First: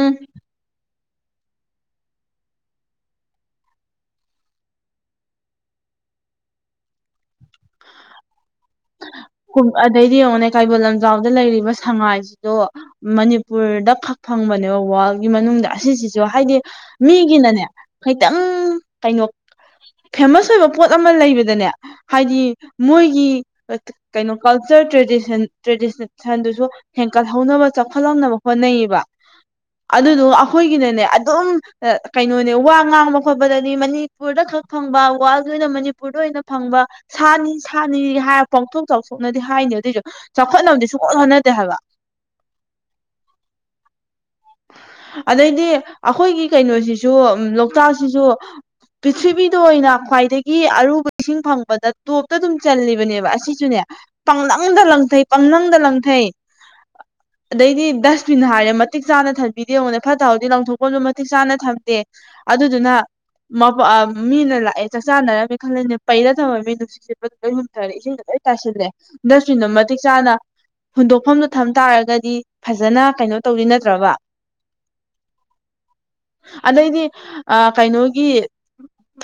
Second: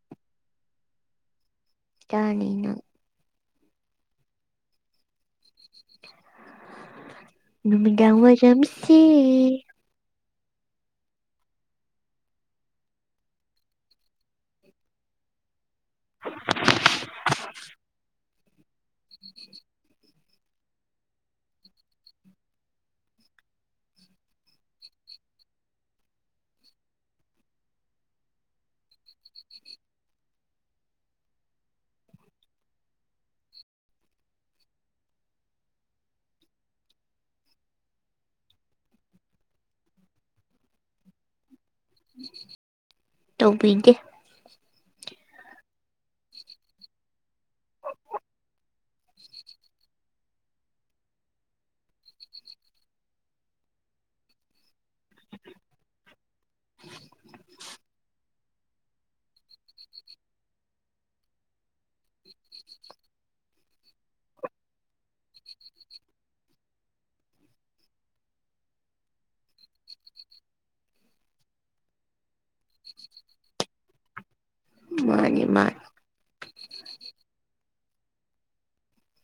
ꯎꯝ ꯆꯥꯔꯅꯤꯅ ꯅꯨꯃꯤꯗꯥꯡ ꯋꯥꯏꯔꯝꯁꯦ ꯗꯨꯝ ꯑꯗꯩꯗꯤ ꯌꯦꯡꯉꯣꯅꯦ ꯀꯩꯕꯨꯜ ꯂꯝꯖꯥꯎꯗ ꯂꯩꯔꯤꯕ ꯁꯉꯥꯏꯁꯤꯗꯣ ꯃꯅꯤꯄꯨꯔꯗ ꯐꯛ ꯐꯪꯕꯅꯦꯕ ꯋꯥꯔꯜꯒꯤ ꯃꯅꯨꯡꯗ ꯑꯁꯤꯁꯤꯁꯨ ꯍꯥꯏꯗꯤ ꯃꯤꯒꯤꯅꯅꯦ ꯈꯩꯇꯪ ꯀꯩꯅꯣ ꯐꯦꯃꯁ ꯑꯣꯏꯕ ꯄꯣꯠ ꯑꯃ ꯂꯩꯕꯗꯅꯦ ꯍꯥꯏꯗꯤ ꯃꯣꯏꯒꯤ ꯀꯩꯅꯣ ꯀꯜꯆꯔ ꯇ꯭ꯔꯦꯗꯤꯁꯟ ꯇ꯭ꯔꯦꯗꯤꯁꯟꯗꯨꯁꯨ ꯍꯦꯟꯀꯠꯍꯧꯅꯕ ꯆꯥꯎꯈꯠꯍꯧꯅꯕ ꯍꯣꯠꯅꯩꯌꯦꯕ ꯑꯗꯨꯗꯨ ꯑꯩꯈꯣꯏꯒꯤꯅꯅꯦ ꯑꯗꯨꯝ ꯀꯩꯅꯣꯅꯦ ꯋꯥ ꯉꯥꯡꯕ ꯈꯣꯠꯄꯗꯅꯤ ꯃꯅꯤ ꯃꯅꯤꯄꯨꯔꯗ ꯈꯛ ꯐꯪꯕ ꯋꯥꯔꯜꯒꯤ ꯑꯣꯏꯅ ꯃꯅꯤꯄꯨꯔꯗ ꯑꯣꯏꯅ ꯐꯪꯕ ꯁꯥꯅꯤ ꯁꯥꯅꯤ ꯍꯥꯏꯔ ꯄꯥꯎꯊꯣꯛ ꯆꯥꯎꯊꯣꯛꯅꯗꯤ ꯍꯥꯏꯅꯤ ꯑꯗꯨꯑꯣꯏꯁꯨ ꯆꯥꯎꯈꯠꯅꯕꯗꯤ ꯁꯨꯡꯍꯣꯠ ꯍꯣꯠꯅꯗꯦ ꯍꯥꯏꯕ ꯇꯧꯕꯤꯗꯦ ꯑꯗꯩꯗꯤ ꯑꯈꯣꯏꯒꯤ ꯀꯩꯅꯣꯁꯤꯁꯨ ꯁꯨ ꯂꯣꯛꯇꯥꯛꯁꯤꯁꯨ ꯄꯔꯤꯊꯤꯕꯤꯗ ꯑꯣꯏꯅ ꯈ꯭ꯋꯥꯏꯗꯩ ꯑꯔꯨꯕ ꯏꯁꯤꯡ ꯐꯪꯕꯗ ꯇꯣꯞꯇ ꯑꯗꯨꯝ ꯆꯜꯂꯤꯕꯅꯦꯕ ꯑꯁꯤꯁꯨꯅꯦ ꯄꯥꯡꯂꯪꯗ ꯂꯪꯊꯩ ꯄꯥꯡꯂꯪꯗ ꯂꯪꯊꯩ ꯑꯗꯩꯗꯤ ꯗꯁꯕꯤꯟ ꯍꯥꯏꯔꯦ ꯃꯇꯤꯛ ꯃꯇꯤꯛ ꯆꯥꯅ ꯊꯝꯕꯤꯗꯦ ꯌꯦꯉꯣꯟꯅꯦ ꯐꯠꯇ ꯍꯥꯎꯗꯤ ꯂꯪꯊꯣꯛꯐꯝꯁꯨ ꯃꯇꯤꯛ ꯆꯥꯅ ꯊꯝꯗꯦ ꯑꯗꯨꯗꯨꯅ ꯃꯤꯅ ꯂꯥꯛꯑꯦ ꯆꯥꯛ ꯆꯥꯅꯔꯝꯃꯤ ꯈꯜꯂꯅꯦ ꯄꯩꯔ ꯊꯝꯃꯝꯃꯦ ꯅꯨꯡꯁꯤ ꯁꯤꯠꯄꯗ ꯂꯣꯏ ꯃꯨꯠꯈ꯭ꯔꯥꯅꯤ ꯏꯁꯤꯡꯗ ꯂꯣꯏ ꯇꯥꯁꯤꯜꯂꯦ ꯗꯁꯕꯤꯟꯗꯣ ꯃꯇꯤꯛ ꯆꯥꯅ ꯍꯨꯟꯗꯣꯛꯐꯝꯗꯨ ꯊꯝ ꯇꯥꯔꯒꯗꯤ ꯐꯖꯅ ꯀꯩꯅꯣ ꯇꯧꯗꯤ ꯅꯠꯇ꯭ꯔꯕ ꯃꯥꯅꯤ ꯃꯥꯅꯤ ꯑꯗꯩꯗꯤ ꯑꯥ ꯀꯩꯅꯣꯒꯤ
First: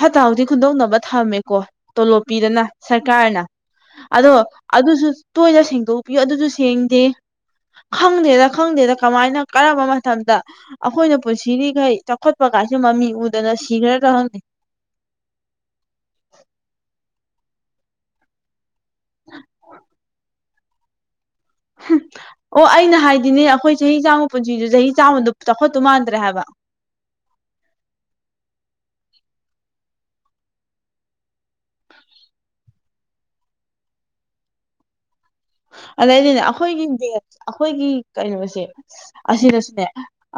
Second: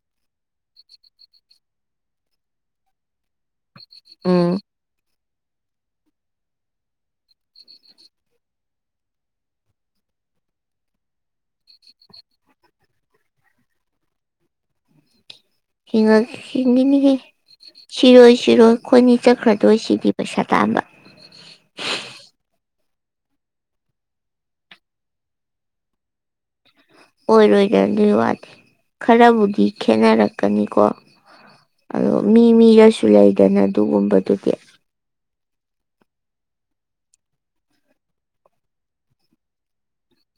ꯐꯠꯇ ꯍꯥꯎꯗꯤ ꯈꯨꯟꯗꯣꯛꯅꯕ ꯊꯝꯃꯦꯀꯣ ꯇꯣꯂꯣꯞꯄꯤꯗꯅ ꯁꯔꯀꯥꯔꯅ ꯑꯗꯣ ꯎꯝ ꯑꯗꯨꯁꯨ ꯇꯣꯏꯅ ꯁꯦꯡꯗꯣꯛꯄꯤꯌꯨ ꯑꯗꯨꯖꯨ ꯁꯦꯡꯗꯦ ꯈꯪꯗꯦꯗ ꯈꯪꯗꯦꯗ ꯀꯃꯥꯏꯅ ꯀꯔꯝꯕ ꯃꯇꯝꯗ ꯑꯩꯈꯣꯏꯅ ꯄꯨꯟꯁꯤꯔꯤꯈꯩ ꯆꯥꯎꯈꯠꯄ ꯀꯥꯏꯁꯨ ꯃꯃꯤ ꯎꯗꯅ ꯁꯤꯈ꯭ꯔꯗ ꯍꯪꯗꯦ ꯍꯤꯡꯉꯛ ꯍꯤꯡꯒꯤꯅꯤꯍꯦ ꯁꯤꯔꯣꯏ ꯁꯤꯔꯣꯏ ꯈꯣꯢꯅꯤ ꯆꯠꯈ꯭ꯔꯗꯣꯏ ꯁꯤꯗꯤ ꯄꯩꯁꯥ ꯇꯥꯟꯕ ꯑꯣ ꯑꯩꯅ ꯍꯥꯏꯗꯤꯅꯦ ꯑꯩꯈꯣꯏ ꯆꯍꯤ ꯆꯥꯝꯃ ꯄꯨꯟꯁꯤꯗ ꯆꯍꯤ ꯆꯥꯝꯃꯗ ꯆꯥꯎꯈꯠꯇꯨ ꯃꯥꯟꯗ꯭ꯔꯦ ꯍꯥꯏꯕ ꯑꯣꯏꯔꯣꯏꯗ ꯑꯗꯨꯏ ꯋꯥꯗꯤ ꯈꯔꯕꯨꯗꯤ ꯈꯦꯠꯅꯔꯛꯀꯅꯤꯀꯣ ꯑꯗꯣ ꯃꯤ ꯃꯤꯒꯁꯨ ꯂꯩꯗꯅ ꯑꯗꯨꯒꯨꯝꯕꯗꯨꯗꯤ ꯑꯗꯩꯗꯤꯅꯦ ꯑꯩꯈꯣꯏꯒꯤ ꯗꯠ ꯑꯩꯈꯣꯏꯒꯤ ꯀꯩꯅꯣꯁꯦ ꯑꯁꯤꯅꯁꯨꯅꯦ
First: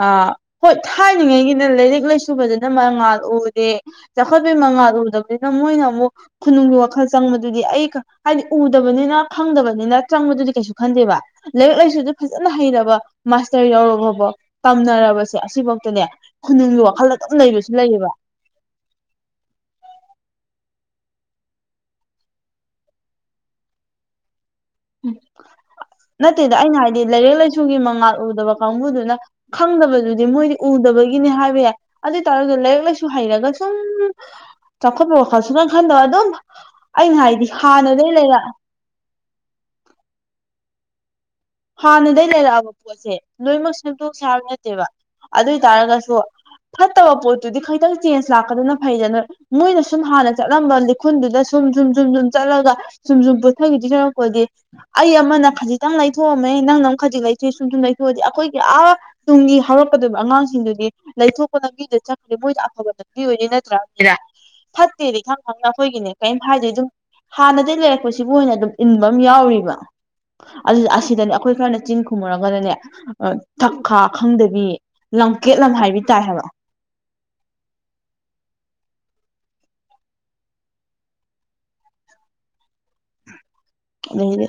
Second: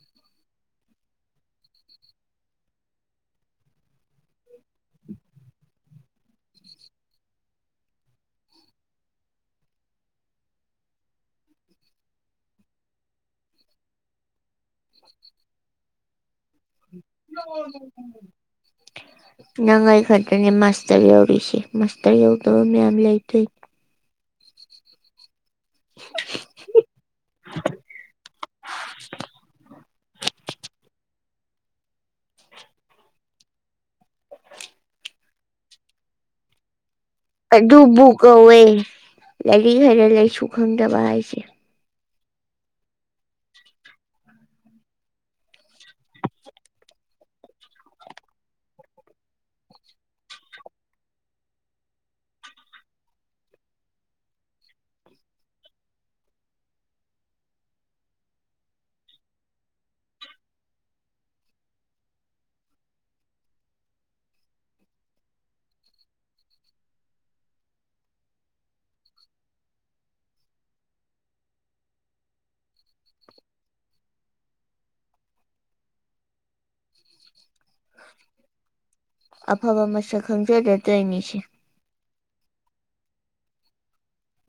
ꯑꯥ ꯍꯣꯏ ꯊꯥꯏꯅꯉꯩꯒꯤꯅꯦ ꯂꯥꯏꯔꯤꯛ ꯂꯥꯏꯁꯨ ꯐꯖꯅ ꯃꯉꯥꯜ ꯎꯗꯦ ꯆꯥꯎꯈꯠꯄꯤ ꯃꯉꯥꯜꯔ ꯎꯗꯕꯅꯤꯅ ꯃꯣꯏꯅ ꯑꯃꯨꯛ ꯈꯨꯅꯨꯡꯒꯤ ꯋꯥꯈꯜ ꯆꯪꯕꯗꯨꯗꯤ ꯑꯩ ꯈ ꯍꯥꯏꯗꯤ ꯎꯗꯕꯅꯤꯅ ꯈꯪꯗꯕꯅꯤꯅ ꯆꯪꯕꯗꯨꯗꯤ ꯀꯩꯁꯨ ꯈꯟꯗꯦꯕ꯫ ꯂꯥꯏꯔꯤꯛ ꯂꯥꯏꯁꯨꯗ ꯐꯖꯅ ꯍꯩꯔꯕ ꯃꯥꯁꯇꯔ ꯌꯥꯎꯔꯕꯐꯥꯎ ꯇꯝꯅꯔꯕꯁꯦ ꯑꯁꯤꯐꯧꯇꯅꯦ ꯈꯨꯅꯨꯡꯒꯤ ꯋꯥꯈꯜ ꯑꯗꯨꯝ ꯂꯩꯕꯁꯨ ꯂꯩꯌꯦꯕ [unintelligible] ꯅꯪ ꯑꯩ ꯈꯛꯇꯅꯤ ꯃꯥꯁꯇꯔ ꯌꯧꯔꯤꯁꯦ ꯃꯥꯁꯇꯔ ꯌꯥꯎꯗꯕ ꯃꯌꯥꯝ ꯂꯩ ꯀꯩꯅꯣ ꯎꯝ ꯅꯠꯇꯦꯗ ꯑꯩꯅ ꯍꯥꯏꯗꯤ ꯂꯥꯏꯔꯤꯛ ꯂꯥꯏꯁꯨꯒꯤ ꯃꯉꯥꯜ ꯎꯗꯕ ꯀꯥꯡꯕꯨꯗꯨꯅ ꯈꯪꯗꯕꯗꯨꯗꯤ ꯃꯣꯏꯗꯤ ꯎꯗꯕꯒꯤꯅꯦ ꯍꯥꯏꯕ ꯌꯥꯏ ꯑꯗꯨ ꯑꯣꯏꯇꯥꯔꯁꯨ ꯂꯥꯏꯔꯤꯛ ꯂꯥꯏꯁꯨ ꯍꯩꯔꯒ ꯁꯨꯝ ꯆꯥꯎꯈꯠꯄ ꯋꯥꯈꯜ ꯁꯨꯈꯟ ꯈꯟꯗꯕ ꯑꯗꯨꯝ ꯑꯩꯅ ꯍꯥꯏ ꯑꯗꯨꯕꯨ ꯀꯧꯋꯦ ꯂꯥꯏꯔꯤꯛ ꯍꯩꯔ ꯂꯥꯏꯁꯨ ꯈꯪꯗꯕ ꯍꯥꯏꯁꯦ ꯍꯥꯟꯅꯗꯒꯤ ꯂꯩꯔꯛꯑꯕ ꯄꯣꯠꯁꯦ ꯂꯣꯏꯅꯃꯛ ꯁꯦꯝꯇꯣꯛ ꯁꯦ ꯍꯥꯏꯕ ꯅꯠꯇꯦꯕ ꯑꯗꯨ ꯑꯣꯏ ꯇꯔꯒꯁꯨ ꯐꯠꯇꯕ ꯄꯣꯠꯇꯨꯗꯤ ꯈꯩꯇꯪ ꯆꯦꯟꯖ ꯂꯥꯛꯀꯗꯅ ꯐꯩꯗꯅ ꯃꯣꯏꯅ ꯁꯨꯝ ꯍꯥꯟꯅ ꯆꯠꯂꯝꯕ ꯂꯤꯈꯨꯜꯗꯨꯗ ꯁꯨꯝ ꯁꯨꯝ ꯁꯨꯝ ꯁꯨꯝ ꯆꯠꯂꯒ ꯁꯨꯝ ꯁꯨꯝ ꯄꯨꯊꯒꯤꯗꯧ ꯁꯥꯔꯨꯛꯄꯨꯗꯤ ꯑꯩ ꯑꯃꯅ ꯈꯖꯤꯛꯇꯪ ꯂꯩ ꯊꯣꯛꯑꯝꯃꯦ ꯅꯪꯅ ꯑꯃꯨꯛ ꯈꯖꯤꯛ ꯂꯩꯊꯣꯛꯑꯦ ꯁꯨꯝ ꯁꯨꯝ ꯂꯩꯊꯣꯛꯑꯗꯤ ꯑꯩꯈꯣꯏꯒꯤ ꯑꯥ ꯇꯨꯡꯒꯤ ꯍꯧꯔꯛꯀꯗꯣꯢꯕ ꯑꯉꯥꯡꯁꯤꯡꯗꯨꯗꯤ ꯂꯩꯊꯣꯛꯄ ꯂꯝꯪꯕꯤꯗꯨ ꯆꯠꯈ꯭ꯔꯅꯤ ꯃꯣꯏꯗ ꯑꯐꯕ ꯂꯝꯪꯕꯤ ꯑꯣꯏꯅꯤ ꯅꯠꯇ꯭ꯔꯥ? ꯐꯠꯇꯦꯗꯤ ꯈꯪ ꯈꯪ ꯑꯈꯣꯏꯒꯤꯅꯦ ꯀꯔꯤꯝ ꯍꯥꯏꯗꯣꯏ ꯑꯗꯨꯝ ꯍꯥꯟꯅꯗꯒꯤ ꯂꯩꯔꯛꯄꯁꯤꯕꯨ ꯅ ꯑꯗꯨꯝ ꯏꯟꯕ ꯑꯃ ꯌꯥꯎꯔꯤꯕ ꯑꯗꯨ ꯁꯤꯗꯅꯦ ꯑꯩꯈꯣꯏ ꯈꯔꯅ ꯆꯤꯡ ꯈꯨꯝꯃꯨꯔꯒꯅꯦ ꯑꯥ ꯊꯛꯈꯥ ꯈꯪꯗꯕꯤ ꯂꯝꯀꯦꯠꯂꯝ ꯍꯥꯏꯕꯤ ꯇꯥꯏ ꯍꯥꯏꯕ꯫ ꯑꯐꯕ ꯃꯁꯛ ꯈꯪꯖꯗꯥ ꯇꯧꯔꯤꯅꯤꯁꯦ ꯑꯥꯗꯒꯤꯗꯤ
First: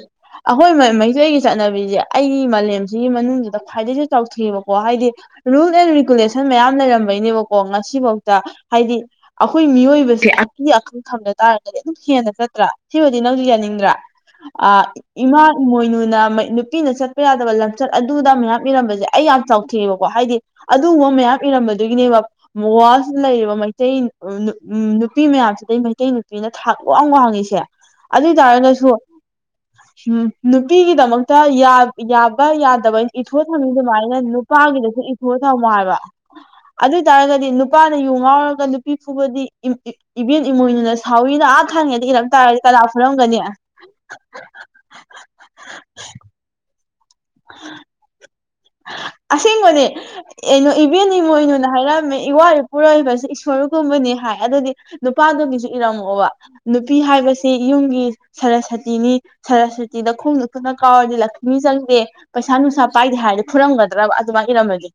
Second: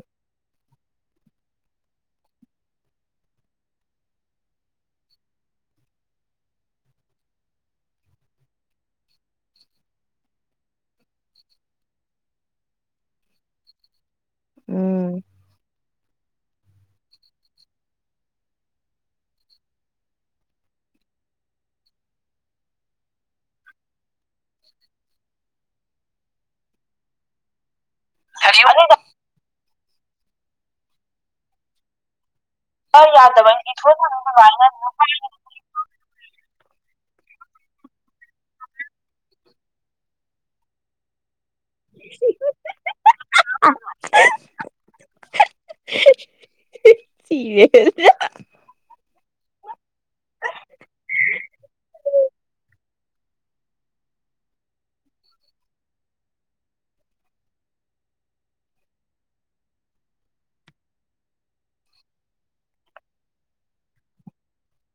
ꯑꯈꯣꯏ ꯃꯩꯇꯩꯒꯤ ꯆꯠꯅꯕꯤꯁꯦ ꯑꯩꯒꯤ ꯃꯥꯂꯦꯝꯁꯤꯒꯤ ꯃꯅꯨꯡꯁꯤꯗ ꯈ꯭ꯋꯥꯏꯗꯩꯒꯤꯁꯨ ꯆꯥꯎꯊꯑꯦꯕꯀꯣ ꯍꯥꯏꯗꯤ ꯔꯨꯜ ꯑꯦꯟ ꯔꯤꯒꯨꯂꯦꯁꯟ ꯃꯌꯥꯝ ꯂꯩꯔꯝꯕꯩꯅꯦꯕꯀꯣ ꯉꯁꯤꯐꯥꯎꯗ ꯍꯥꯏꯗꯤ ꯑꯩꯈꯣꯏ ꯃꯤꯑꯣꯏꯕꯁꯦ ꯑꯀꯤ ꯑꯈꯪ ꯊꯝꯗ ꯇꯥꯔꯒꯗꯤ ꯑꯗꯨꯝ ꯍꯦꯟꯅ ꯆꯠꯇ꯭ꯔꯥ ꯁꯤꯕꯨꯗꯤ ꯅꯪꯁꯨ ꯌꯥꯅꯤꯡꯗ꯭ꯔꯥ ꯑꯥ ꯎꯝ ꯏꯃꯥ ꯏꯃꯣꯏꯅꯨꯅ ꯅꯨꯄꯤꯅ ꯆꯠꯄ ꯌꯥꯗꯕ ꯂꯝꯆꯠ ꯑꯗꯨꯗ ꯃꯌꯥꯝ ꯏꯔꯝꯕꯖꯦ ꯑꯩ ꯌꯥꯝ ꯆꯥꯎꯊꯦꯡꯑꯦꯕꯀꯣ ꯍꯥꯏꯗꯤ ꯑꯗꯨꯒꯨꯝꯕ ꯃꯌꯥꯝ ꯏꯔꯝꯕꯗꯨꯒꯤꯅꯦꯕ ꯋꯥꯜꯁꯤꯗ ꯂꯩꯔꯤꯕ ꯃꯩꯇꯩ ꯎꯝ ꯅꯨꯄꯤ ꯃꯌꯥꯝꯁꯤꯗꯩ ꯃꯩꯇꯩ ꯅꯨꯄꯤꯅ ꯊꯥꯛ ꯋꯥꯡ ꯋꯥꯡꯉꯤꯁꯦ ꯑꯗꯨ ꯑꯣꯏ ꯇꯔꯒꯁꯨ ꯎꯝ ꯅꯨꯄꯤꯒꯤꯗꯃꯛꯇ ꯌꯥ ꯌꯥꯕ ꯌꯥ ꯇꯕꯩ ꯏꯊꯣꯛꯑ ꯊꯝꯅꯤꯡ ꯑꯗꯨꯃꯥꯏꯅ ꯅꯨꯄꯥꯒꯤꯗꯁꯨ ꯏꯊꯣꯛꯑ ꯊꯝꯃꯣ ꯍꯥꯏꯕ꯫ ꯑꯗꯨ ꯑꯣꯏ ꯇꯔꯒꯗꯤ ꯅꯨꯄꯥꯅ ꯌꯨ ꯉꯥꯎꯔꯒ ꯅꯨꯄꯤ ꯐꯨꯕꯗꯤ ꯏꯕꯦꯟ ꯏꯃꯣꯏꯅꯨꯅ ꯁꯥꯎꯋꯏꯅ ꯑꯥ ꯊꯥꯉꯩꯗꯤ ꯀꯈꯤꯔꯝ ꯇꯥꯔꯗꯤ ꯀꯅꯥ ꯐꯨꯔꯝꯒꯅꯤ [unintelligible] ꯁꯤꯔꯦꯗ ꯑꯁꯦꯡꯕꯅꯦ ꯏꯕꯦꯟ ꯏꯃꯣꯏꯅꯨꯅ ꯍꯥꯏꯔꯝꯃꯦ ꯏꯋꯥ ꯄꯨꯔꯛꯏꯕꯁꯦ ꯏꯁꯣꯔꯒꯨꯝꯕꯅꯤ ꯍꯥꯏ ꯑꯗꯨꯗꯤ ꯅꯨꯄꯥꯗꯨꯒꯤꯁꯨ ꯏꯔꯝꯃꯛꯑꯣꯕ ꯅꯨꯄꯤ ꯍꯥꯏꯕꯁꯤ ꯌꯨꯝꯒꯤ ꯁꯔꯁꯇꯤꯅꯤ ꯁꯔꯁꯇꯤꯗ ꯈꯣꯡꯗ ꯐꯅ ꯀꯥꯎꯔꯗꯤ ꯂꯛꯁꯃꯤ ꯆꯪꯗꯦ ꯄꯩꯁꯥ ꯅꯨꯡꯁꯥ ꯄꯥꯏꯗꯦ ꯍꯥꯏꯔꯗꯤ ꯈꯨꯔꯝꯒꯗ꯭ꯔꯕ ꯑꯗꯨꯃꯥꯏꯅ ꯏꯔꯝꯃꯗꯤꯦ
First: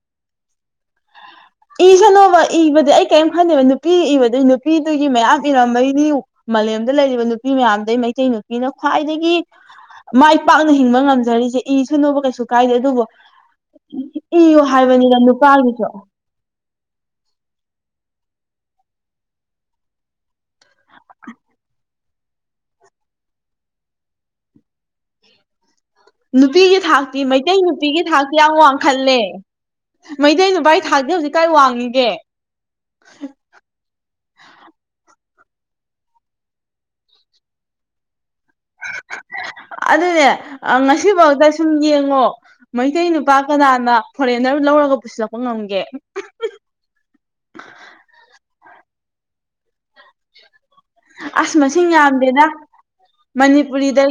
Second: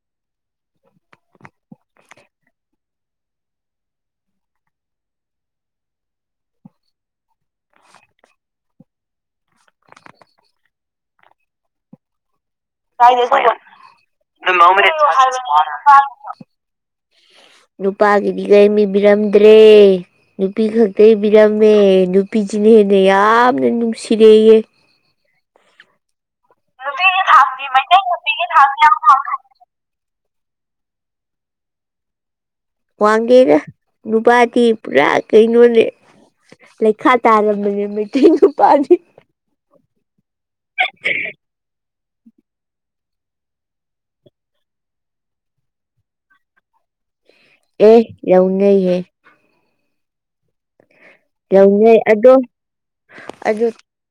[unintelligible] ꯏꯁꯅꯣꯕ ꯏꯕꯗꯤ ꯑꯩ ꯀꯔꯤꯝ ꯈꯟꯗꯦꯕ ꯅꯨꯄꯤ ꯏꯕꯗꯨ ꯅꯨꯄꯤꯗꯨꯒꯤ ꯃꯌꯥꯝ ꯏꯔꯝꯕꯩꯅꯤ꯫ ꯃꯥꯂꯦꯝꯗ ꯂꯩꯔꯤꯕ ꯅꯨꯄꯤ ꯃꯌꯥꯝꯗꯩ ꯃꯩꯇꯩ ꯅꯨꯄꯤꯅ ꯈ꯭ꯋꯥꯏꯗꯒꯤ ꯃꯥꯏ ꯄꯥꯛꯅ ꯍꯤꯡꯕ ꯉꯝꯖꯔꯤꯁꯦ ꯏ ꯁꯨꯅꯨꯕ ꯀꯩꯁꯨ ꯀꯥꯏꯗꯦ ꯑꯗꯨꯕꯨ ꯏꯌꯨ ꯍꯥꯏꯕꯅꯤꯅ ꯅꯨꯄꯥꯒꯤꯁꯨ [unintelligible] ꯅꯨꯄꯥꯒꯤꯗꯤ ꯀꯩ ꯃꯤꯕꯤꯔꯝꯗ꯭ꯔꯦ ꯅꯨꯄꯤ ꯈꯛꯇꯩ ꯐꯤꯜꯝꯅꯣ ꯅꯨꯄꯤꯁꯤꯅ ꯍꯦꯟꯅ ꯌꯥꯝꯅ ꯅꯨꯡꯁꯤꯗꯦꯌꯦ꯫ ꯅꯨꯄꯤꯒꯤ ꯊꯥꯛꯇꯤ ꯃꯩꯇꯩ ꯅꯨꯄꯤꯒꯤ ꯊꯥꯛꯇꯤ ꯌꯥꯝꯉ ꯋꯥꯡꯈꯜꯂꯦ ꯃꯩꯇꯩ ꯅꯨꯄꯥꯢ ꯊꯥꯛ ꯆꯦ ꯍꯧꯖꯤꯛ ꯀꯥꯏ ꯋꯥꯡꯉꯤꯒꯦ꯫ ꯋꯥꯟꯒꯦꯔꯦ ꯅꯨꯄꯥꯗꯤ ꯄꯨꯔꯥ ꯀꯩꯅꯣꯅꯦ ꯂꯩꯈꯥ ꯇꯥꯔꯝꯕꯅꯦ ꯃꯩꯇꯩ ꯅꯨ ꯑꯗꯨꯅꯦ ꯉꯁꯤꯐꯥꯎꯗ꯫ ꯁꯨꯝ ꯌꯦꯡꯉꯣ ꯃꯩꯇꯩ ꯅꯨꯄꯥ ꯀꯅꯥꯅ ꯐꯣꯔꯦꯟꯅꯔ ꯂꯧꯔꯒ ꯄꯨꯁꯤꯜꯂꯛꯄ ꯉꯝꯒꯦ? ꯑꯦ ꯌꯥꯎꯟ ꯌꯥꯏꯌꯦꯦ ꯑꯁ ꯃꯁꯤꯡ ꯂꯧꯅꯩ ꯑꯗꯣ ꯌꯥꯝꯗꯦꯅ ꯑꯗꯨ ꯃꯅꯤꯄꯨꯔꯤꯗ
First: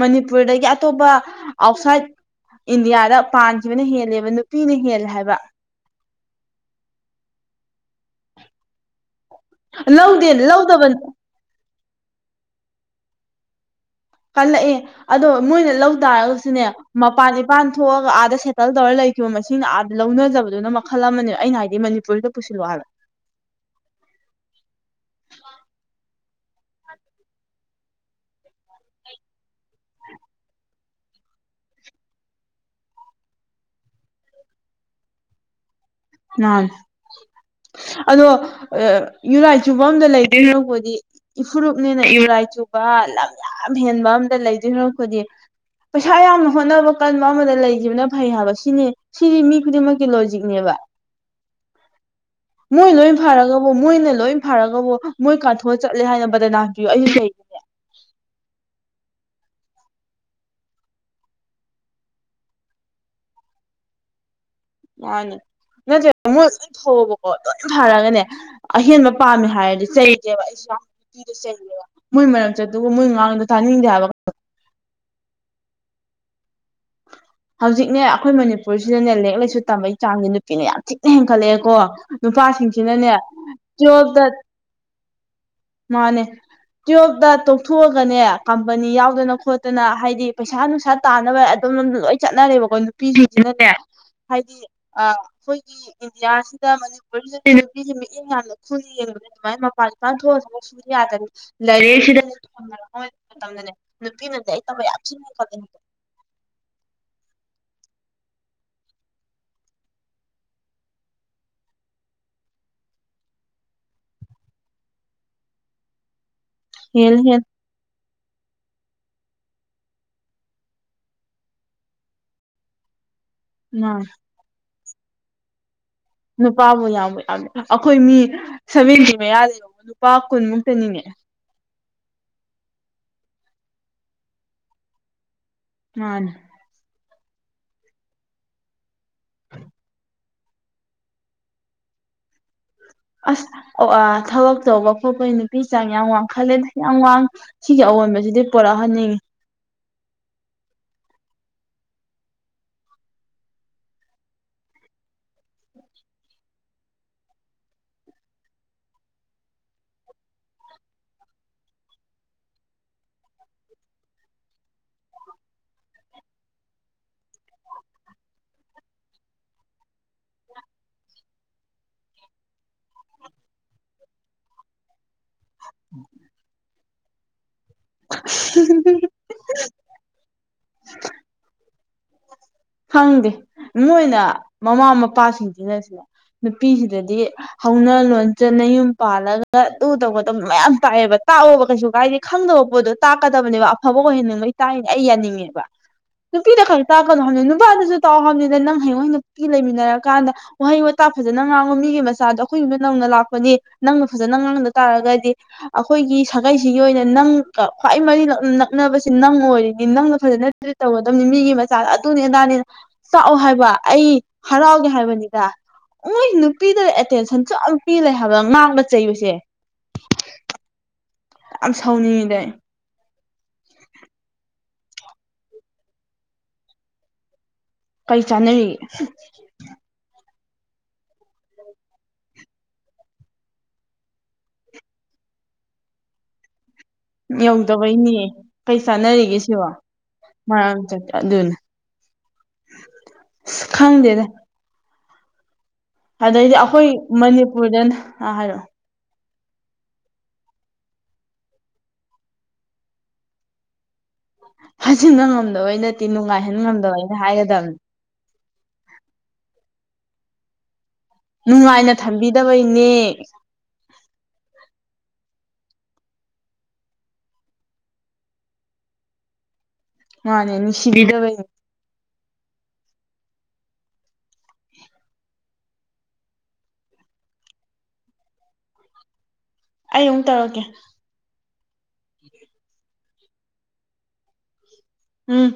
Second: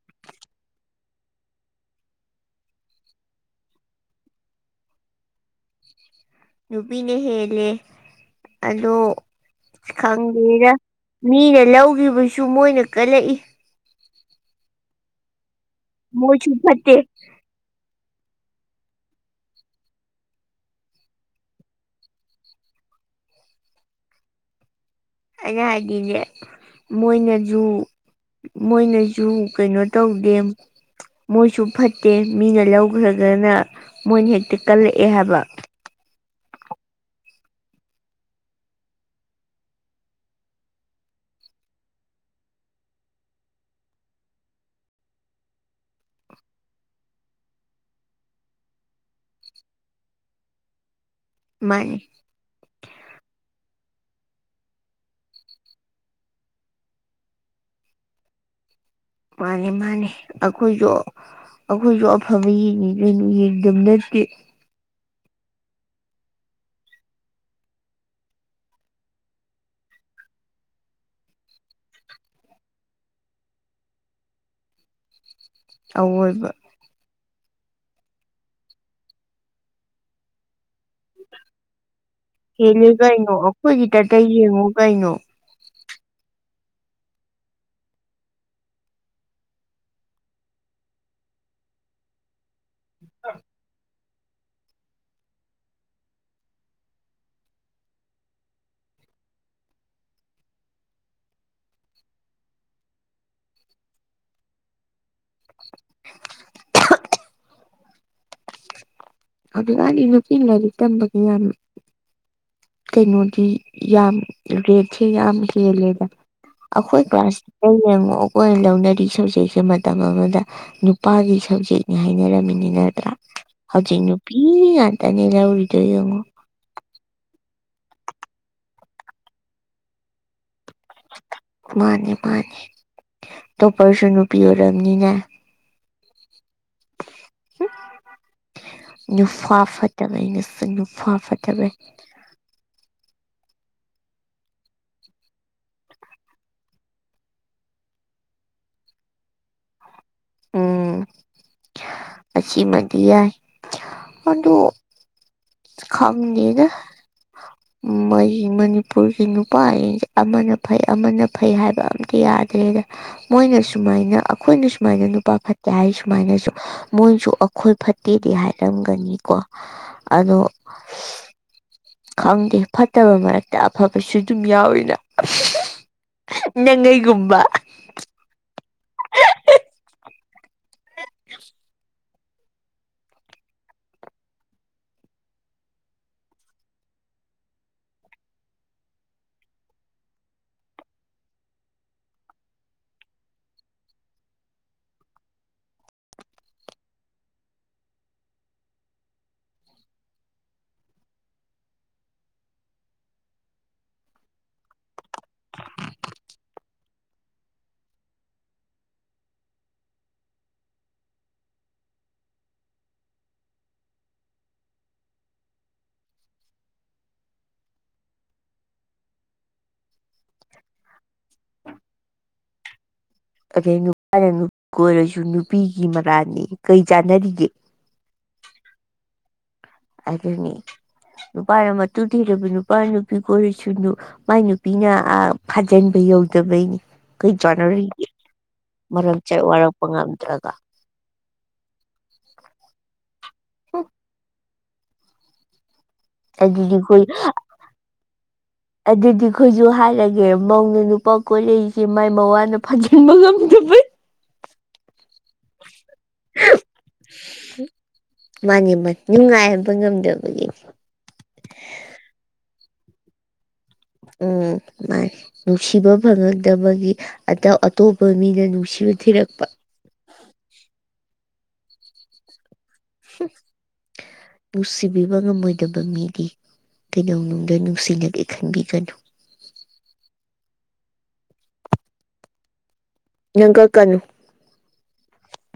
ꯃꯅꯤꯄꯨꯔꯗꯒꯤ ꯑꯇꯣꯞꯄ ꯑꯥꯎꯠꯁꯥꯏꯠ ꯏꯟꯗꯤꯌꯥꯗ ꯄꯥꯟꯈꯤꯕꯅ ꯍꯦꯜꯂꯦꯕ ꯅꯨꯄꯤꯅ ꯍꯦꯜꯂꯦ ꯍꯥꯏꯕ ꯅꯨꯄꯤꯅ ꯍꯦꯜꯂꯦ ꯑꯗꯣ ꯂꯧꯗꯦ ꯈꯪꯗꯦꯔ ꯂꯧꯗꯕ ꯃꯤꯅ ꯂꯧꯒꯤꯕꯁꯨ ꯃꯣꯏꯅ ꯀꯜꯂꯛꯏ꯫ ꯀꯜꯂꯛꯑꯦ ꯑꯗꯣ ꯃꯣꯏꯅ ꯂꯧ ꯃꯣꯏꯁꯨ ꯇꯥꯔꯒꯁꯨꯅꯦ ꯐꯠꯇꯦ ꯃꯄꯥꯖꯦ ꯄꯥꯟ ꯊꯣꯛꯑꯒ ꯑꯥꯗ ꯁꯦꯇꯜ ꯇꯧꯔ ꯂꯩꯈꯤꯕ ꯃꯁꯤꯡꯅ ꯑꯥꯗ ꯂꯧꯅꯖꯕꯗꯨꯅ ꯃꯈꯜ ꯑꯃꯅꯦꯕ ꯑꯩꯅ ꯍꯥꯏꯗꯤ ꯃꯅꯤꯄꯨꯔꯁꯤꯗ ꯄꯨꯁꯤꯜꯂꯣ ꯍꯥꯏꯕ ꯑꯩꯅ ꯍꯥꯏꯗꯤꯅꯦ ꯃꯣꯏꯅꯖꯨ ꯃꯣꯏꯅꯁꯨ ꯀꯩꯅꯣ ꯇꯧꯗꯦ ꯃꯣꯏꯁꯨ ꯐꯠꯇꯦ ꯃꯤꯅ ꯂꯧꯈ꯭ꯔꯒꯅ ꯃꯣꯏꯅ ꯍꯦꯛꯇ ꯀꯜꯂꯛꯑꯦ ꯍꯥꯏꯕ ꯅ ꯑꯗꯣ ꯌꯨꯔꯥꯏꯆꯨꯕ ꯑꯝꯗ ꯂꯩꯗꯣꯢ ꯁꯥꯔꯨꯛꯄꯨꯗꯤ ꯏꯐꯨꯔꯨꯞꯅꯦꯅ ꯌꯨꯔꯥꯏ ꯆꯨꯕ ꯂꯝ ꯌꯥꯝ ꯍꯦꯟꯕ ꯑꯝꯗ ꯂꯩꯗꯨ ꯁꯔꯨꯛꯄꯨꯗꯤ ꯄꯩꯁꯥ ꯌꯥꯝꯅ ꯍꯣꯠꯅꯕ ꯀꯟꯕ ꯑꯃꯗ ꯂꯩꯈꯤꯕꯅ ꯐꯩ ꯍꯥꯏꯕ ꯁꯤꯅꯤ꯫ ꯁꯤꯗꯤ ꯃꯤ ꯈꯨꯗꯤꯡꯃꯛꯀꯤ ꯂꯣꯖꯤꯛꯅꯦꯕ ꯃꯥꯅꯤ꯫ ꯃꯣꯏ ꯂꯣꯏ ꯐꯔꯒꯕꯨ ꯃꯣꯏꯅ ꯂꯣꯏ ꯐꯔꯒꯕꯨ ꯃꯣꯏ ꯀꯥꯟꯊꯣꯛꯑ ꯆꯠꯂꯦ ꯍꯥꯏꯅ ꯕꯗꯅꯥꯝ ꯄꯤꯌꯨ ꯑꯩ ꯂꯩ ꯃꯥꯅꯦ ꯃꯥꯅꯦ ꯑꯈꯣꯏꯖꯨ ꯑꯈꯣꯏꯁꯨ ꯑꯐꯕ ꯌꯦꯡꯉꯤ ꯒꯩꯅꯣ ꯌꯦꯡꯗꯕ ꯅꯠꯇꯦ꯫ ꯃꯥꯅꯦ ꯅꯠꯇ꯭ꯔꯦ ꯃꯣꯏ [unintelligible] ꯂꯣꯏ ꯊꯥꯔꯛꯒꯅꯦ꯫ ꯑꯍꯦꯟꯕ ꯄꯥꯝꯃꯦ ꯍꯥꯏꯔꯗꯤ ꯆꯩꯇꯦꯕ ꯑꯩꯁꯨꯥ ꯄꯤꯗꯨ ꯆꯩꯌꯦꯕ ꯃꯣꯏ ꯃꯔꯝꯆꯠꯇꯨꯕꯨ ꯃꯣꯏ ꯉꯥꯡꯗꯣ ꯇꯥꯅꯤꯡꯗꯦ ꯍꯥꯏꯕ ꯑꯋꯣꯏꯕ ꯍꯧꯖꯤꯛꯅꯦ ꯑꯩꯈꯣꯏ ꯃꯅꯤꯄꯨꯔꯁꯤꯗꯅꯦ ꯂꯦꯔꯤꯛ ꯂꯥꯏꯁꯨ ꯇꯝꯕꯒꯤ ꯆꯥꯡꯁꯦ ꯅꯨꯄꯤꯅ ꯌꯥꯝ ꯊꯤꯅ ꯍꯦꯟꯒꯠꯂꯛꯑꯦꯀꯣ ꯍꯦꯜꯂꯦ ꯅꯨꯄꯥꯁꯤꯡꯁꯤꯅꯅꯦ ꯀꯩꯅꯣ ꯑꯩꯈꯣꯏꯒꯤ ꯇꯇ ꯇꯨꯋꯦꯜꯐꯇ ꯌꯦꯡꯉꯨ ꯀꯩꯅꯣ ꯃꯥꯅꯦ ꯇꯌꯣꯞꯇ ꯇꯣꯛꯊꯣꯛꯑꯒꯅꯦ ꯀꯝꯄꯅꯤ ꯌꯥꯎꯗꯅ ꯈꯣꯠꯇꯅ ꯍꯥꯏꯗꯤ ꯄꯩꯁꯥ ꯅꯨꯡꯁꯥ ꯇꯥꯟꯅꯕ ꯑꯗꯨꯝ ꯂꯣꯝ ꯗ ꯂꯣꯏ ꯆꯠꯅꯔꯦꯕꯀꯣ ꯅꯨꯄꯤꯁꯤꯡꯁꯤꯅꯅꯦ ꯍꯥꯏꯗꯤ ꯑ ꯈꯣꯏꯒꯤ ꯏꯟꯗꯤꯌꯥꯁꯤꯗ ꯃꯅꯤꯄꯨꯔꯁꯤꯗꯁꯦ ꯃꯤꯠꯌꯦꯡ ꯌꯥꯝꯅ ꯈꯨꯜꯜꯂꯤ ꯌꯦꯡꯕ ꯑꯗꯨꯃꯥꯏ ꯃꯥꯄꯥꯟ ꯏꯄꯥꯟ ꯊꯣꯛꯑ ꯊꯕꯛ ꯁꯨꯕ ꯌꯥꯗꯕꯒꯤ ꯂꯩꯔꯦꯁꯤꯗ ꯇꯝꯗꯨꯅꯦ ꯅꯨꯄꯤ [unintelligible] ꯍꯧꯖꯤꯛ ꯀꯥꯟꯗꯤ ꯅꯨꯄꯤ ꯂꯥꯏꯔꯤꯛ ꯇꯝꯕꯒꯤ ꯌꯥꯝ ꯀꯩꯅꯣꯗꯤ ꯌꯥꯝ ꯔꯦꯠꯁꯦ ꯌꯥꯝ ꯍꯦꯜꯂꯦꯗ ꯑꯩꯈꯣꯏ ꯍꯦꯜꯂꯦ ꯍꯦꯜꯂꯦ ꯀ꯭ꯂꯥꯁ ꯑꯩ ꯌꯦꯡꯉꯛꯑꯣ ꯀꯣꯏ ꯂꯧꯅꯔꯤ ꯁꯤꯡꯁꯦ ꯃꯇꯝ ꯑꯃꯗ ꯅꯨꯄꯥꯒꯤ ꯁꯕꯖꯦꯛꯅꯤ ꯍꯥꯏꯅꯔꯝꯃꯤꯅꯤ ꯅꯠꯇ꯭ꯔꯥ꯫ ꯃꯥꯅꯦ ꯍꯧꯖꯤꯛ ꯅꯨꯄꯤ ꯉꯥꯛꯇꯅꯦ ꯂꯧꯔꯤꯗꯣ ꯌꯦꯉꯣ꯫ ꯅꯨꯄꯥꯕꯨ ꯌꯥꯝꯕ ꯌꯥꯝꯃꯦ ꯑꯈꯣꯏ ꯃꯤ ꯁꯚꯦꯟꯇꯤ ꯃꯌꯥ ꯂꯩꯔꯣ ꯅꯨꯄꯥ ꯀꯨꯟꯃꯨꯛꯇ ꯅꯤꯅꯦ꯫ ꯃꯥꯅꯦ ꯃꯥꯅꯦ ꯇꯣꯞꯄꯔꯁꯨ ꯅꯨꯄꯤ ꯑꯣꯏꯔꯝꯅꯤꯅꯦ ꯃꯥꯅꯦ꯫ ꯅꯨꯐꯥ ꯐꯠꯇꯕ ꯑꯩꯅꯁꯨ ꯅꯨꯄꯥꯥ ꯐꯠꯇꯕꯩ ꯑꯁ ꯑꯣ ꯑꯥ ꯊꯕꯛ ꯇꯧꯕ ꯈꯣꯠꯄꯩ ꯅꯨꯄꯤ ꯆꯥꯡ ꯌꯥꯝ ꯋꯥꯡꯈꯠꯂꯦꯅꯦ ꯌꯥꯝ ꯋꯥꯡ ꯁꯤꯒꯤ ꯑꯑꯣꯟꯕꯁꯤꯗꯤ ꯄꯨꯣꯔꯛꯍꯟꯅꯤꯡꯉꯤ꯫ ꯎꯝ ꯑꯁꯤꯃꯗꯤ ꯌꯥꯏ ꯑꯗꯣ ꯈꯪꯗꯦꯗ ꯃꯣꯏꯒꯤ ꯃꯅꯤꯄꯨꯔꯒꯤ ꯅꯨꯄꯥ ꯒꯩ ꯑꯃꯅ ꯐꯩ ꯑꯃꯅ ꯐꯩ ꯍꯥꯏꯕ ꯑꯝꯇ ꯌꯥꯗ꯭ꯔꯦꯗ ꯃꯣꯏꯅ ꯁꯨꯃꯥꯏꯅ ꯑꯈꯣꯏꯅ ꯁꯨꯃꯥꯏꯅ ꯅꯨꯄꯥ ꯐꯠꯇꯦ ꯍꯥꯏ ꯁꯨꯃꯥꯏꯅꯁꯨ꯫ ꯃꯣꯏꯖꯨ ꯑꯈꯣꯏ ꯐꯠꯇꯦꯗꯤ ꯍꯥꯏꯔꯝꯒꯅꯤꯀꯣ ꯑꯗꯣ ꯈꯪꯗꯦ ꯐꯠꯇꯕ ꯃꯔꯛꯇ ꯑꯐꯕꯁꯨ ꯑꯗꯨꯝ ꯌꯥꯎꯋꯤꯅ [unintelligible] [inaudible] ꯅꯦꯅꯦꯒꯨꯝꯕ [unintelligible] [inaudible] ꯈꯪꯗꯦ ꯃꯣꯏꯅ ꯃꯃꯥ ꯃꯄꯥꯁꯤꯡꯁꯤꯅ ꯁꯨꯅ ꯅꯨꯄꯤꯁꯤꯗꯗꯤ ꯍꯧꯅ ꯂꯣꯟꯆꯠꯅ ꯌꯨꯝ ꯄꯥꯜꯂꯒ ꯑꯗꯨ ꯇꯧꯒꯗꯕ ꯃꯌꯥꯝ ꯇꯥꯛꯑꯦꯕ ꯇꯥꯛꯑꯣꯕ ꯀꯩꯁꯨ ꯀꯥꯏꯗꯦ꯫ ꯈꯪꯗꯕ ꯄꯣꯠꯇꯣ ꯇꯥꯛꯀꯗꯕꯅꯦꯕ ꯑꯐꯕ ꯑꯣꯏꯍꯟꯅꯤꯡꯕꯩ ꯇꯥꯛꯢꯅꯦ ꯑꯩ ꯌꯥꯅꯤꯡꯉꯦꯕ꯫ ꯅꯨꯄꯤꯗ ꯈꯛꯇ ꯇꯥꯛꯀꯅꯣ ꯍꯥꯏꯕꯅꯤ ꯅꯨꯄꯥꯗꯨꯁꯨ ꯇꯥꯛ ꯍꯥꯏꯅꯤꯅ ꯅꯪ ꯍꯌꯦꯡꯩꯅ ꯅꯨꯄꯤ ꯂꯩꯃꯤꯟꯅꯔ ꯀꯥꯟꯗ ꯋꯥꯍꯩ ꯋꯥꯇꯥ ꯐꯖꯅ ꯉꯥꯡꯕ ꯃꯤꯒꯤ ꯃꯆꯥꯗꯣ ꯑꯩꯈꯣꯏꯌꯨꯝꯗ ꯅꯧꯅ ꯂꯥꯛꯄꯅꯤ ꯅꯪꯅ ꯐꯖꯅ ꯉꯥꯡꯗ ꯇꯥꯔꯒꯗꯤ ꯑꯩꯈꯣꯏꯒꯤ ꯁꯥꯒꯩꯁꯤꯒꯤ ꯑꯣꯏꯅ ꯅꯪꯒ ꯈ꯭ꯋꯥꯏ ꯃꯔꯤꯛ ꯅꯛꯅꯕꯁꯤ ꯅꯪ ꯑꯣꯏꯔꯤꯅꯤ ꯅꯪꯒ ꯐꯖꯅ ꯗꯨꯗꯤ ꯇꯧꯒꯗꯝꯅꯤ ꯃꯤꯒꯤ ꯃꯆꯥ ꯑꯗꯨꯅꯤ ꯑꯗꯥꯅꯤ꯫ ꯆꯥꯛꯑꯣ ꯍꯥꯏꯕ ꯑꯩ ꯍꯔꯥꯎꯒꯦ ꯍꯥꯏꯕꯅꯤ ꯃꯣꯏ ꯅꯨꯄꯤꯗ ꯑꯦꯇꯦꯟꯁꯟꯁꯨ ꯌꯥꯝ ꯄꯤ ꯂꯩꯦ ꯍꯥꯏꯕ ꯉꯥꯡꯕ ꯆꯩꯕꯁꯦ ꯌꯥꯝ ꯁꯥꯎꯅꯤꯡꯉꯤꯗ ꯑꯩ꯫ ꯑꯗꯩ ꯅꯨꯄꯥꯅ ꯀ ꯑꯣꯏꯔꯁꯨ ꯅꯨꯄꯤꯒꯤ ꯃꯔꯥꯜꯅꯤ ꯀꯩ ꯆꯥꯟꯅꯔꯤꯒꯦ ꯀꯩ ꯆꯥꯅꯔꯤꯒꯦ ꯍꯨꯝ꯫ ꯑꯗꯨꯅꯤ ꯅꯨꯄꯥꯅ ꯃꯇꯨ ꯊꯤꯔꯕ ꯅꯨꯄꯥꯅ ꯅꯨꯄꯤ ꯀꯣꯔꯤꯁꯨꯨꯅꯨ꯫ ꯃꯥꯏ ꯅꯨꯄꯤꯅ ꯑ ꯐꯥꯖꯟꯕ ꯌꯧꯗꯕꯩꯅꯤ꯫ ꯀꯩ ꯆꯥꯟꯅꯔꯤ ꯌꯧꯗꯕꯩꯅꯦ ꯀꯩ ꯃꯔꯛ ꯆꯥꯟꯅꯔꯤꯒꯦ ꯆꯠ ꯁꯤꯕꯣ ꯋꯥꯔꯛꯄ ꯉꯝꯗ꯭ꯔꯒ ꯃꯔꯥꯡ ꯆ ꯑꯗꯨꯅꯦ ꯏꯁ ꯈꯪꯗꯦꯗ꯫ ꯑꯗꯩꯗꯤ ꯑꯩꯈꯣꯏ ꯃꯅꯤꯄꯨꯔꯗꯅ ꯍꯥꯏꯔꯛꯑꯣ ꯑꯗꯨꯗꯤ ꯈꯣꯏꯖꯨ ꯍꯥꯏꯔꯒꯦ ꯃꯧꯅ ꯅꯨꯄꯥ ꯀꯣꯏꯂꯛꯁꯦ ꯃꯥꯏ ꯃꯋꯥꯅ ꯐꯥꯖꯤꯟꯕ ꯉꯝꯗꯕꯩ꯫ ꯍꯥꯖꯤꯟꯕ ꯉꯝꯗꯕꯩ ꯅꯠꯇꯦ ꯅꯨꯡꯉꯥꯏꯍꯟ ꯉꯝꯗꯕꯩꯅꯦ ꯍꯥꯏꯒꯗꯝ ꯃꯥꯅꯤ ꯃꯥ ꯅꯨꯡꯉꯥꯏꯍꯟꯕ ꯉꯝꯗꯕꯒꯤ꯫ ꯅꯨꯡꯉꯥꯏꯅ ꯊꯝꯕꯤꯗꯕꯩꯅꯦ ꯎꯝ ꯃꯥꯏ ꯅꯨꯡꯁꯤꯕ ꯐꯪꯉꯛꯇꯕꯒꯤ ꯑꯗ ꯑꯇꯣꯞꯄ ꯃꯤꯗ ꯅꯨꯡꯁꯤꯕ ꯊꯤꯔꯛꯄ꯫ ꯃꯥꯅꯦ ꯅꯨꯡꯁꯤꯕꯤꯗꯕꯩꯅꯦ꯫ ꯅꯨꯡꯁꯤꯕꯤꯕ ꯉꯝꯃꯣꯏꯗꯕ ꯃꯤꯗꯤ ꯀꯩꯗꯧꯅꯨꯡꯗ ꯅꯨꯡꯁꯤꯅꯒꯦ ꯈꯟꯕꯤꯒꯅꯨ ꯑꯩ ꯑꯃꯨꯛ ꯇꯧꯔꯛꯀꯦ꯫ ꯅꯪ ꯀꯛ ꯀꯥꯅꯨ꯫ ꯎꯝ